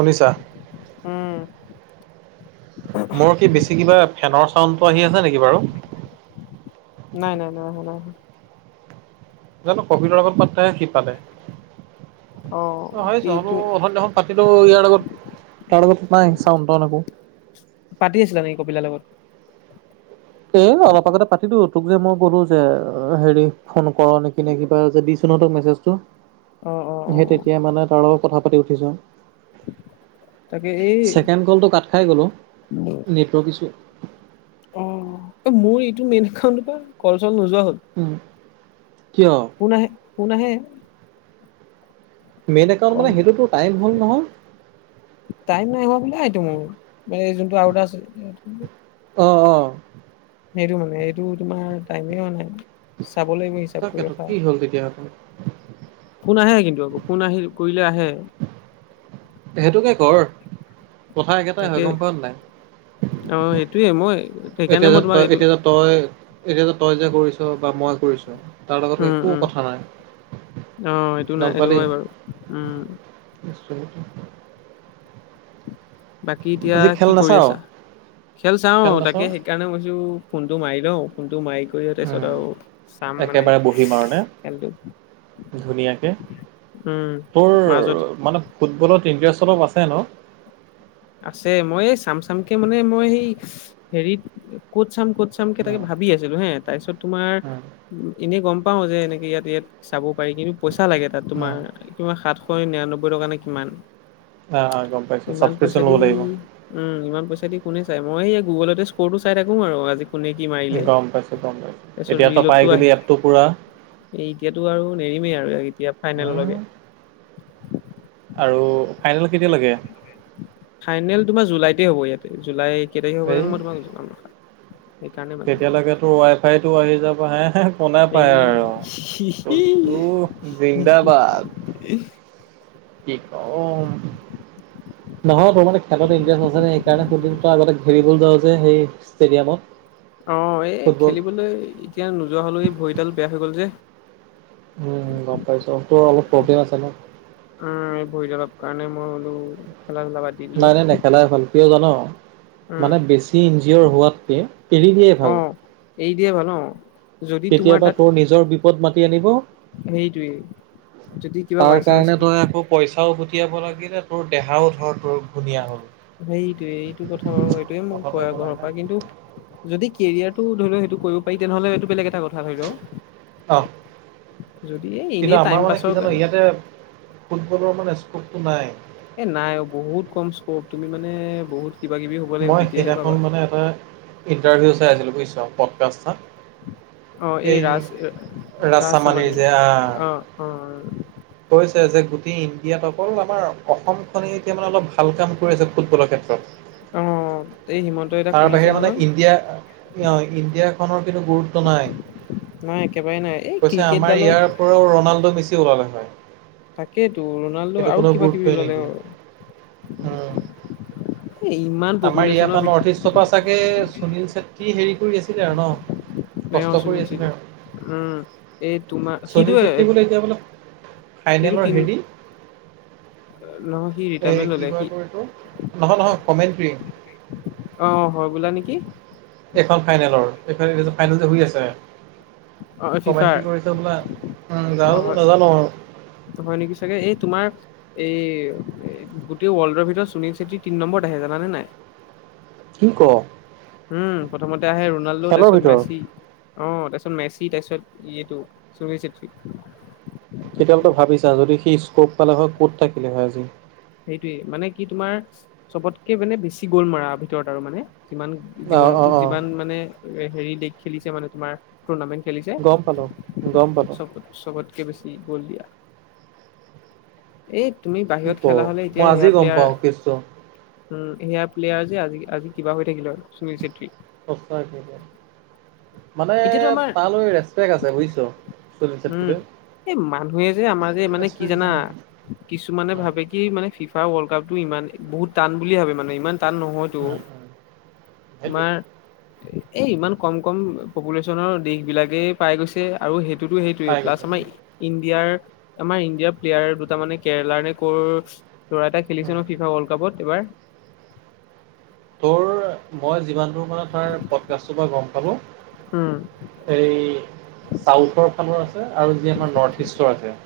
শুনিছা? উম। মোৰ কি বেছি কিবা ফেনৰ চাউণ্ডটো আহি আছে নেকি বাৰু? নাই, নাই, নাই, নাই। জানো কভিডৰ আগত পাতেহে সি পাতে অ', কি তুমি অথনি দেখোন। পাতিলোঁ ইয়াৰ আগত তাৰ আগত নাই চাউণ্টাউন একো। পাতি আছিলা নেি কপিলৰ লগত। এ, অলপ আগতে পাতিলোঁ। তোক যে মই ক'লো যে হেৰি ফোন কৰ নেকি নে কিবা যে দিছোঁ ন তোক মেছেজটো। অ', অ', অ'। সেই অ', তেতিয়া মানে তাৰ লগত কথা পাতি উঠিছোঁ, তাকে এই ছেকেণ্ড কলতো কা খাই গ'ল অ', নেটৱৰ্ক ইচ্ছোঁ। অ', মোৰ এইটো মেইন একাউণ্টৰ পৰা কল চল নোযোৱা হ'ল। উম, কিয়? ফোন আহে। মেইন একাউণ্ট কল মানে সেইটো টাইম হ'ল নহয়। টাইম নাই হোৱা বোলেটো মোৰ মানে যোনটো আৰু এটা আছিল। অ', অ'। সেইটো মানে এইটো তোমাৰ টাইমে হোৱা নাই, চাব লাগিব হিচাপ কৰি তাকেতো ৰখা। কি হ'ল তেতিয়া। ফোন আহে কিন্তু আকৌ ফোন আহি কৰিলে আহে। সেইটোকে কৰ কথা একেটাই তাকে হয় গম পা নে নাই। অ', সেইটোয়ে মই। সেইকাৰণে এতিয়া মই যে তোমাক তই এইটো এতিয়া তই এতিয়া তই যে কৰিছ বা মই কৰিছোঁ। তাৰ লগত উম, একো উম, কথা নাই অ', এইটো নাই গ'ম এইটো পালি। হয় বাৰু উম। নিশ্চয়ক [unintelligible] বাকী এতিয়া আজি খেল কি কৰি নাচাও আছা, খেল চাওঁ তাকে সেইকাৰণে কৈছো ফোনটো মাৰি লওঁ। ফোনটো মাৰি কৰি তাৰ পিছত আৰু চাম মানে একেবাৰে বহিম আৰু নে খেলটো ধুনীয়াকে উম তোৰ মাজত মানে ফুটবলত ইণ্টাৰেষ্ট অলপ আছে ন। আছে মই এই চাম চামকে মানে মই সেই হেৰিত ক'ত চাম ক'ত চাম তাকে উম, ভাবি আছিলো হে তাৰপিছত তোমাৰ উম, এনে গম পাওঁ যে এনেকে ইয়াত, ইয়াত চাব পাৰি কিন্তু পইচা লাগে তাত তোমাৰ উম। কিমান সাতশ নিৰান্নব্বৈ টকা নে কিমান। অ', অ', গম পাইছোঁ ইমান [unintelligible] পইচা উম ইমান পইচা দি কোনে চাই মই স গুগলতে স্ক'ৰ টো চাই থাকো আৰু আজি কালি কোনে কি মাৰিলে গম পাইছোঁ গম পাইছোঁ তাৰপিছত এতিয়াতো পাই ৰীলতো আহে গ'লি এপটো পূৰা এই এতিয়াতো আৰু নেৰিমেই আৰু এতিয়া ফাইনেললৈকে আৰু ফাইনেল কেতিয়া লাগে। ফাইনেল তোমাৰ জুলাইতে হ'ব ইয়াতে জুলাই কেই তাৰিখে হ'ব এই জানো মই তোমাক জনাম। সেইকাৰণে মানে তেতিয়ালৈকে তো ৱাই ফাইতটো আহি যাবা হে কোনে পায় আৰু [unintelligible] অচু জিন্দাবাদ। ইচ্। কি [unintelligible] ক'ম অ'। নহয় তোৰ মানে খেলত ইণ্টাৰেষ্ট আছে ন সেইকাৰণে দুদিন আগতে খেলিবলৈ যাওঁ যে সেই ষ্টেডিয়ামত। অ', এই ফুটবল খেলিবলৈ এতিয়া নোযোৱা হলেও এই ভৰিডাল বেয়া হৈ গ'ল যে উম, গম পাইছোঁ তোৰ অলপ প্ৰব্লেম আছে ন। উম, এই ভৰিত অলপ কাৰণে মই বোলো খেলা ধূলা বাদ দি দিলো নাই, নাই নে খেলাই ভাল কিয় জান উম মানে বেছি এঞ্জয়জিয়ৰ হোৱাতকে এৰি দিয়ে অ ভাল। এৰি দিয়াই ভাল উম। কেতিয়াবা তোৰ নিজৰ বিপদ মাতি আনিব। হেৰিটোৱে যদি কিবা বাই তাৰ চান্স কাৰণে তই আকৌ পইচাও গটিয়াব লাগিলে তোৰ দেহাও ধৰ তোৰ ঘূনীয়া হ'ল। সেইটোয়ে এইটো কথা বাৰু সেইটোয়ে মোক কয় আৰু ঘৰৰ পৰা কিন্তু যদি কেৰিয়াৰ টো ধৰি লও সেইটো কৰিব পাৰি তেনেহ'লে এইটো বেলেগ এটা কথা। ভাল লও অ যদি কিন্তু এনেই আমাৰ টাইম মানে কি পাছৰ জানো কাৰণে ইয়াতে ফুটবলৰ মানে স্কপটো নাই। এ নাই অ', বহুত কম স্কপ তুমি মানে বহুত কিবা কিবি হব লাগিব তেতিয়াহে পাবা। হে ইণ্টাৰভিউ চাই আছিলোঁ বুইছ প্ৰডকাষ্টতা। অ এই ৰাজ ৰাজচামানিৰ যে আ উ। কৈছে যে গোটেই ইন্দিয়াট অকল আমাৰ খনে অলপ ভাল কৰিছে ফুটবলৰ ক্ষেত্ৰখনত। অ', এই হিমন্ত এটা তাৰ খুলিছে বাহিৰে মানে নহয় ইণ্ডিয়া ইণ্ডিয়াখনৰ কিন্তু গুৰুত্ব নাই নাই একেবাৰে নাই এই কৈছে আমাৰ ক্ৰিকেটডালত ইয়াৰ ও ৰনাল্ডো বেছি ওলালে হয়। তাকেইেতো ৰনাল্ডো সেইটো আৰু কোনো কিবা কিবি গুৰুত্বই ওলালে নিদিয়ে হয়। উম এ ইমান আমাৰ ইয়াৰ পপুলেশ্যনৰ পৰা নৰ্থ ইষ্টৰ পৰা চাগে সুনীল ছেত্ৰী হেৰি কৰি আছিলে আৰু ন। কষ্ট কৰি সুনীল ছেত্ৰী আছিল উম এই তোমাৰ আৰু সিটো সুনীল ছেত্ৰী বোলে এতিয়া বোললে সিটো ফাইনেলৰ তিন হেৰি নহয় সি এ ৰিটায়াৰমেন্ট ললে কি কয় সি তোৰ এই তোৰ নহয়, নহয় কমেনট্ৰি অ', হয় বোলা নেকি। এখন ফাইনেলৰ এই এই ফাই ফাইনেল যেই হুই আছে। অ ফিফাৰ কমেনট্ৰি কৰিছে বোলা উম অ হয় যাওো নাজানো আৰু হয় নেকি চাগে এই তোমাৰ এই গোটেই ৱৰ্ল্ডৰ ভিতৰত সুনীল ছেতী তিনি নম্বৰত আহে জানে নাই। কি কৰ উম, প্ৰথমতে আহে ৰনাল্ডো, তাৰপিছত ভিতৰত মেচি। অ' তাৰপিছত মেচি, তাৰপিছত এইটো সুনীল চেত্ৰী। তেতিয়াহ'লে তো ভাবিছা যদি সি স্ক'প পালে হয় ক'ত থাকিলে হয় আজি। সেইটোৱে মানে কি তোমাৰ চবতকে মানে বেছি গ'ল মাৰ ভিতৰত আৰু মানে যিমান অঁ জীৱনতো অঁ অঁ যিমান মানে হেৰি দেশ খেলিছে মানে তোমাৰ টৰ্ণামেণ্ট খেলিছে গম পালোঁ গম পালোঁ চ'বটে। চবতকে বেছি গ'ল দিয়া এই তুমি কি বাহিৰত। ক খেলা হ'লে মই এতিয়া আজি সেয়া গম প্লেয়াৰ। পাওঁ কেছটো উম, সেয়া প্লেয়াৰ যে আজি আজি কিবা হৈ থাকিলো আৰু সুনীল চেত্ৰী। সঁচাকৈ মানে এতিয়াতো আমাৰ তালৈ ৰেচপেক আছে বুইছ। উম, এই মানুহে যে আমাৰ যে মানে কি ৰেচপেক্ট আছে জানা মানুহটোৰ কিছুমানে ভাবে। সি মানে ফিফা ৱৰ্লড কাপ ইমান বহুত টান বুলি ভাবে মানে ইমান টান নহয়। টো উম উম উম সেইটোৱে তোমাৰ। এই ইমান কম কম পপুলেশ্যনৰ দেশ বিলাকেই পাই গৈছে আৰু সেই। পাই [unintelligible] প্লাছ গৈছে আমাৰ ইণ্ডিয়াৰ আমাৰ ইণ্ডিয়াৰ প্লেয়াৰ দুটা মানে কেৰেলাৰ নে কৰ। ল'ৰা এটা খেলিছে উম নহয় ফিফা ওৰ্ল্ড কাপত এবাৰ। তোৰ মই যিমান দূৰ মানে তাৰ পডকাষ্টৰ পৰা গ'ম পালোঁ। উম। হেৰিই চাউথৰ ফালৰ আছে আৰু যি আমাৰ নৰ্থ ইষ্টৰ আছে।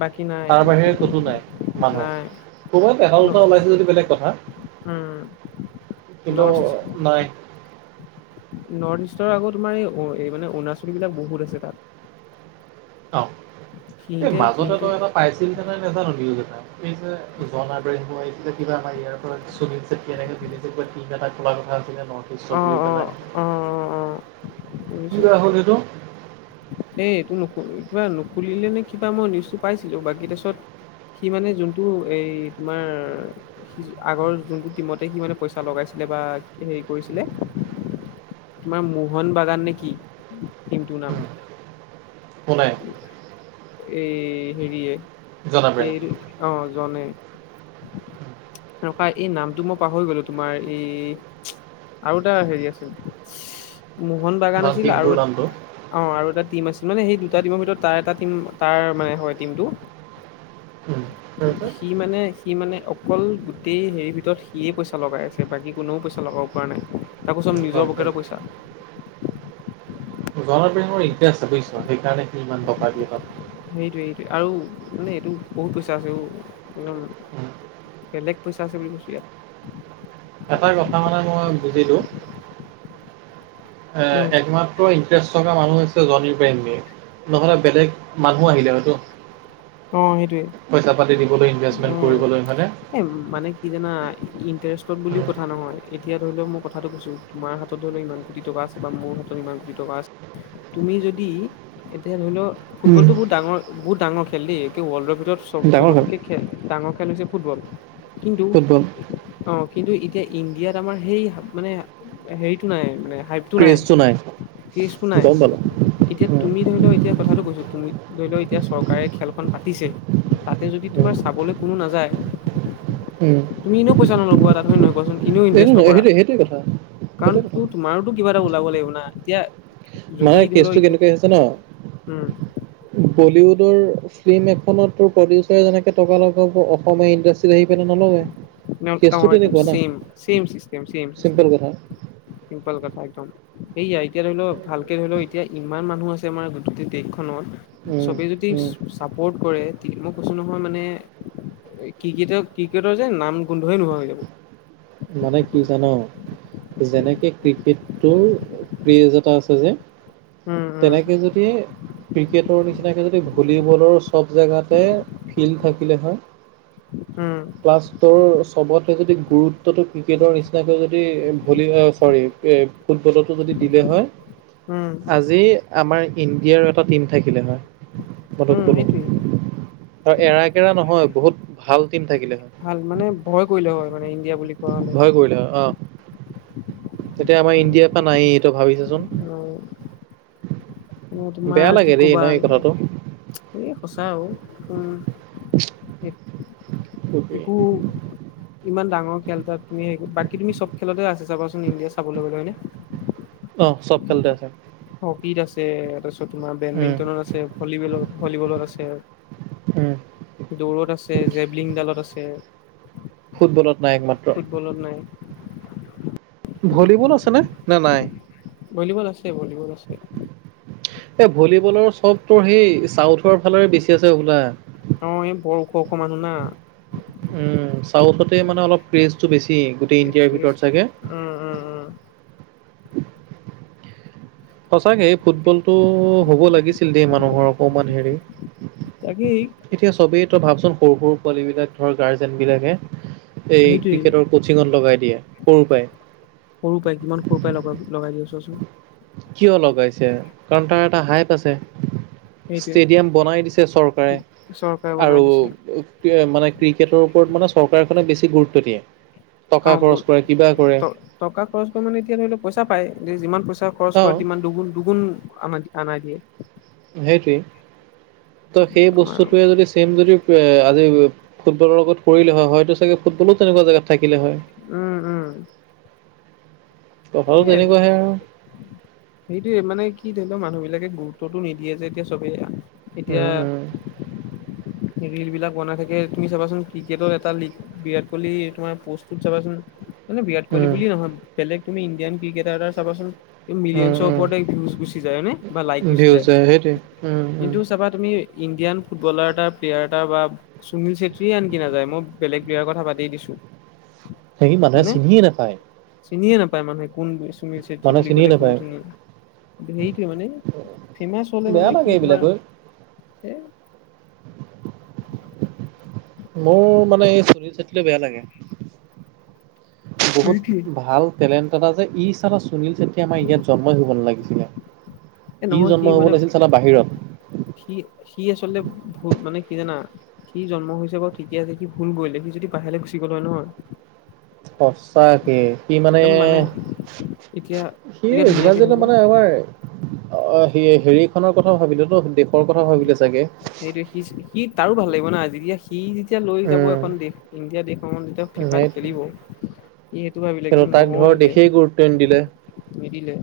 বাকী না তাৰ বাহিৰে ক'তো নাই মানুহ ক'ৰবাত এটা ন দুটা ওলাইছে যদি বেলেগ কথা। উম। কিন্তু নৰ্থ নাই। নৰ্থ ইষ্টৰ আকৌ তোমাৰ এই মানে অৰুণাচল বিলাক বহুত আছে তাত। অ' এই সিহঁতে মাজতে সিহঁতে তই এটা। পাইছিলেনে নাই নাজানো নিউজ এটা এই যে জন [unintelligible] এই কিবা আমাৰ ইয়াৰ। সুনীল চেত্ৰী এনে ভিডিঅ'যে কয় কিবা এটা খোলা কথা আছিলে নৰ্থ ইষ্ট অ', বুলি পেলাই অ', অ', অ', অ', শুনিছো কিবা। কোন এইটো এই এইটো নুখ কিবা নুখুলিলে নে কিবা মই নিউজটো পাইছিলো বাকি তাৰপিছত। সি মানে যোনটো এই তোমাৰ। সি আগৰ যোনটো টিমতে সি মানে পইচা লগাইছিলে বা হেৰি কৰিছিলে। তোমাৰ মোহন বাগান নে কি টিমটোৰ‌ নাম। পলাই এই জন হেৰিয়ে আব্ৰাহিম এইটো অ' জনে। নাপাই এই নামটো মই পাহৰি গলোঁ তোমাৰ এই। আৰু এটা হেৰি আছিল, মোহন বাগান নাম আছিল আৰু টিমটোৰ নামটো অ' আৰু এটা টিম আছিল। মানে সেই দুটা টিমৰ ভিতৰত তাৰ এটা টিম তাৰ মানে হয়, টিমটো তাৰপিছত সি মানে সি মানে অকল গোটেই হেৰিৰ ভিতৰত সিয়েই পইচা লগাই আছে, বাকী কোনেও পইচা লগাব পৰা নাই। তাকো চ'ব গম নিজৰ পকেটৰ পাইছোঁ। পইচা। জন ইব্ৰাহিমৰ ইনটাৰেষ্ট আছে বুইছ, সেইকাৰণে সি ইমান টকা দিয়ে তাত। হেইটোৱে হেইটোৱে আৰু মানে এইটো বহুত পইচা আছে অ' একদম উম, বেলেগ পইচা আছে বুলি কৈছো ইয়াক। এটা কথা মানে মই বুজিলোঁ। এ উম একমাত্ৰ ইণ্টাৰেষ্ট থকা মানুহ হৈছে জন ইব্ৰাহিমে। নহ'লে বেলেগ মানুহ আহিলে হয়তো। অ', সেইটোয়ে। পইচা পাতি দিবলৈ ইনভেষ্টমেণ্ট উম। কৰিবলৈ হয়নে? এ মানে কি জানা ইটাৰেষ্টত বুলিও উম। কথা নহয় এতিয়া ধৰি লওঁ মই কথাটো কৈছো। তোমাৰ হাতত ধৰি লোৱা ইমান কোটি টকা আছে বা মোৰ হাতত ইমান কোটি টকা আছে। তুমি যদি এতিয়া ধৰি ল উম, ফুটবলটো বহুৰ ডাঙৰ বহুত ডাঙৰ খেল দে একে ৱৰ্ল্ডৰ ভিতৰত চব ডাঙৰ হয়। চবতকে খেল ডাঙৰ খেল হৈছে ফুটবল। কিন্তু ফুটবল অ', কিন্তু এতিয়া ইণ্ডিয়াত আমাৰ সেই মানে হেৰিটো নাই মানে হা টো নাই কেচটো নাই। গম পালা? এতিয়া উম, তুমি ধৰি ল এতিয়া কথাটো কৈছো তুমি ধৰি ল এতিয়া চৰকাৰে খেলখন পাতিছে। তাতে যদি উম, তোমাৰ চাবলৈ কোনো নাযায়। উম। তুমি এনেও পইচা নলগোৱা তাত হয় নে নহয় কোৱাচোন এনেও এইটো ইনভেষ্ট নহয় নকৰা। সেইটোৱে সেইটোৱে কথা সেইটোৱে কাৰণ কথা। তু তোমাৰোতো কিবা এটা ওলাব লাগিব না। এতিয়া মানে যদি ধৰি লও কেচটো কেনেকুৱা হৈছে জানা? উম বলিউডৰ ফিল্ম এখনত তোৰ প্ৰডিউচাৰে যেনেকে টকা লগাব অসমীয়া ইণ্ডাচ [unintelligible] নলগায় কেচটো তেনেকুৱা না same same system same system simple কথা। চিম্পল কথা একদম। সেইয়া এতিয়া ধৰি ল ভালকে ধৰি ল এতিয়া ইমান মানুহ আছে আমাৰ গোটেইটে দেশখনত। উম, চবে যদি উম। চা চাপৰ্ট কৰে মই কৈছো নহয় মানে ক্ৰিকেটক ক্ৰিকেটৰ যে নাম গোন্ধই নোহোৱা হৈ যাব। মানে কি জানা? যেনেকে ক্ৰিকেটটোৰ ক্ৰেজ এটা আছে যে। উম, উম, তেনেকে যদি ক্ৰিকেটৰ নিচিনাকৈ যদি ভলীবলৰ চব জেগাতে ফিল্ড থাকিলে হয়। উম। প্লাছ তোৰ চবতে যদি গুৰু ক্ৰিকেটৰ নিচিনাকে যদি ভলী চৰি এ ফুটবলতো যদি দিলে হয়। উম, আজি আমাৰ ইণ্ডিয়াৰ এটা টিম থাকিলে হয়। মই তোক উম, কলো সেইটোৱে আৰু এৰা কেৰা নহয় বহুত ভাল টিম থাকিলে হয়। ভাল মানে ভয় কৰিলে হয় মানে ইণ্ডিয়া বুলি কোৱা হলে। ভয় কৰিলে হয় অ'। এতিয়া আমাৰ ইণ্ডিয়াৰ পৰা নায়েই। ভাবি চোৱা চোন অ', বেয়া লাগে দেই ন এই কথাটো। এ সঁচা অ' তোৰ একো ইমান ডাঙৰ খেল তাত তুমি বাকী তুমি চব খেলতে আছে চাবাচোন ইণ্ডিয়া চাবলৈ গ'লে হয়নে। অ', চব খেলতে আছে। হকীত আছে তাৰপিছত তোমাৰ উম বেডমিণ্টনত আছে ভলীবলত ভলীবলত আছে। উম। দৌৰত আছে জেভলিংডালত আছে। ফুটবলত নাই একমাত্ৰ। ফুটবলত নাই। ভলীবল আছে নে নে নাই? ভলীবল আছে ভলীবল আছে। এই ভলীবলৰ চব তোৰ সেই চাউথৰ ফালৰে বেছি আছে হ'বলা। অ', এই ব ওখ ওখ মানুহ না। উম, চাউথতে মানে অলপ ক্ৰেজটো বেছি গোটেই ইণ্ডিয়াৰ ভিতৰত চাগে। উম, উম, উম। সঁচাকে ফুটবলটো হ'ব লাগিছিল দেই মানুহৰ অকমান হেৰি। তাকেই এতিয়া চবেই তই ভাবচোন সৰু সৰু পোৱালী বিলাক ধৰ গাৰ্জেন বিলাকে এই সেইটোৱেই ক্ৰিকেটৰ কোচিঙত লগাই দিয়ে সৰু পৰাই। সৰু পৰাই কিমান সৰুৰ পৰাই লগাব লগাই দিব চোৱা চোন। কিয় লগাইছে কাৰণ তাৰ এটা হাইপ আছে। সেইটোৱে ষ্টেডিয়াম বনাই দিছে চৰকাৰে চৰকাৰে বনাই আৰু দিছে মানে ক্ৰিকেটৰ ওপৰত মানে চৰকাৰখনে বেছি গুৰুত্ব দিয়ে অ টকা বহুত খৰচ কৰে কিবা কৰে। টকা খৰচ কৰি মানে এতিয়া ধৰি লোৱা পইচা পায় এতিয়া যিমান পইচা খৰচ অঁ কৰে তিমান দুগুণ দুগুণ অনাই দিয়ে। সেইটোৱেই তো সেই আমাৰ বস্তুটোৱে যদি চেম যদি এ আজি ফুটবলৰ লগত কৰিলে হয় হয়টো চাগে ফুটবলো তেনেকুৱা জেগাত থাকিলে হয়। উম উম কথাটো এই তেনেকুৱাহে আৰু সেইটোয়ে মানে কি ধৰি লোৱা মানুহ বিলাকে গুৰুত্বতটো নিদিয়ে যে এতিয়া চবেই। এতিয়া উম, ৰিল বিলাক বনাই থাকে তুমি চাবাচোন ক্ৰিকেটৰ এটা লীগ বিৰাট কোহলি তোমাৰ পষ্টত চাবাচোন। মানে বিৰাট উম, কহলি উম, বুলিয়ে নহয় বেলেগ তুমি ইণ্ডিয়ান ক্ৰিকেটাৰ এটাৰ চাবাচোন। উম, মিলিয়নছৰ উম। ওপৰত ভিউজ গুচি যায় হয়নে বা লাইক গুচি ভিউজ যায় সেইটোৱে কিন্তু চাবা তুমি ইণ্ডিয়ান ফুটবলাৰ এটা প্লেয়াৰ এটা বা সুনীল চেত্ৰীয়ে আনকি নাযায় মই বেলেগ প্ৰয়ীৰ কথা বাদেই দিছো। সেই মানুহে হয়নে চিনিয়ে নাপায়। চিনিয়ে নাপায় মানুহে কোন চুনিল চেত্ৰী মানুহে বুলি চিনিয়ে ক'লে কোন নাপায় চুনিল হেৰিটোয়ে মানে ফেমাচ হলে বেয়া মানে লাগে কি এইবিলাক তোমাৰ ঐ এ মোৰ মানে এই চুনিল ছেত্ৰী বেয়া লাগে সেইটোৱে। বহুত ভাল টেলেণ্ট এটা যে ই চালা সুনীল চেত্ৰী আমাৰ ইয়াত জন্মই হব নালাগিছিলে। এ নহয় সি জন্ম হ'ব মানে লাগিছিল চালা বাহিৰত সি সি আচলতে মানে কি জানা সি জন্ম হৈছে বাৰু ঠিকেই আছে সি ভুল কৰিলে সি যদি বাহিৰলৈ গুচি গ'লে হয় নহয় সচা কে। সি মানে এতিয়া সি এতিয়া যিমান ধুনীয়াকে যি ধৰি লোৱা মানে আমাৰ অ' সি হেৰিখনৰ কথা ভাবিল ন দেশৰ কথা ভাবিলে চাগে। সেইটো সি সি তাৰো ভাল লাগিব না আজি সি যেতিয়া লৈ যাব উম এখন দেশ ইণ্ডিয়া দেশসমত যেতিয়া ফিফাত খেলিব। এইটো সতাক ধৰক দেশেই গুৰুত্ব নিদিলে। নিদিলে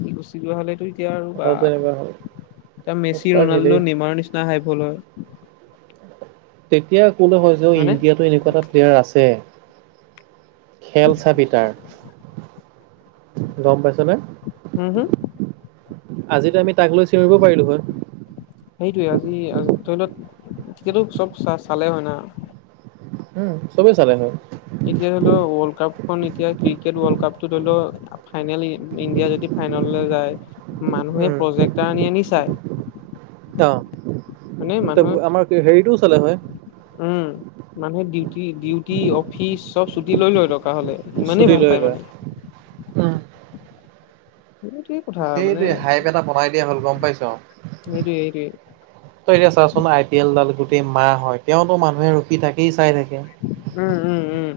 কি ক হ'লে তু ভ তেনেকুৱা হ'ল। এতিয়া মেচি সঁচাকে দেই ৰোনাল্ডো নেমাৰৰ নিচিনা হাইফল হয়। তেতিয়া কলে হয় যে হয়নে ইণ্ডিয়াতটো এনেকুৱা এটা প্য়াৰ আছে খেল চাপিতাৰ। গম পাইছ নে। হম হম? আজিতো আমি তাক লৈ চিঞৰিব পাৰিলো হয়। সেইটোৱে আজি ধৰি লওক তেতিয়াতো চব চা চালে হয় না। উম, চবেই চালে হয়। এতিয়া ধৰি লও ৱৰ্ল্ড কাপ খ এতিয়া ক্ৰিকেট ৱৰ্ল্ড কাপটো ধৰি লও ফাইনেল ইণ্ডিয়া যদি ফাইনেললৈ যায় মানুহে প্ৰজেক্ট এটা আনি আনি চায়। অ' মানে ত মানুহে আমাৰ হেৰিটোও চালে হয় উম, মানুহে ডিউটি, ডিউটি অফিচ চব ছুটি লৈ লয়টো। থকা হ'লে ইমানেই চুটি ভাল লৈ পায় লৈ। মানে। সেইটোৱেই। সেইটো হাইপ এটা বনাই দিয়া হ'ল গম পাইছ। সেইটোৱে সেইটোৱে তই এতিয়া চাচোন আই পি এলডাল গোটেই মাহ হয়, তেওঁতো মানুহে ৰখি থাকি তাকেই চাই থাকে। উম, উম, উম।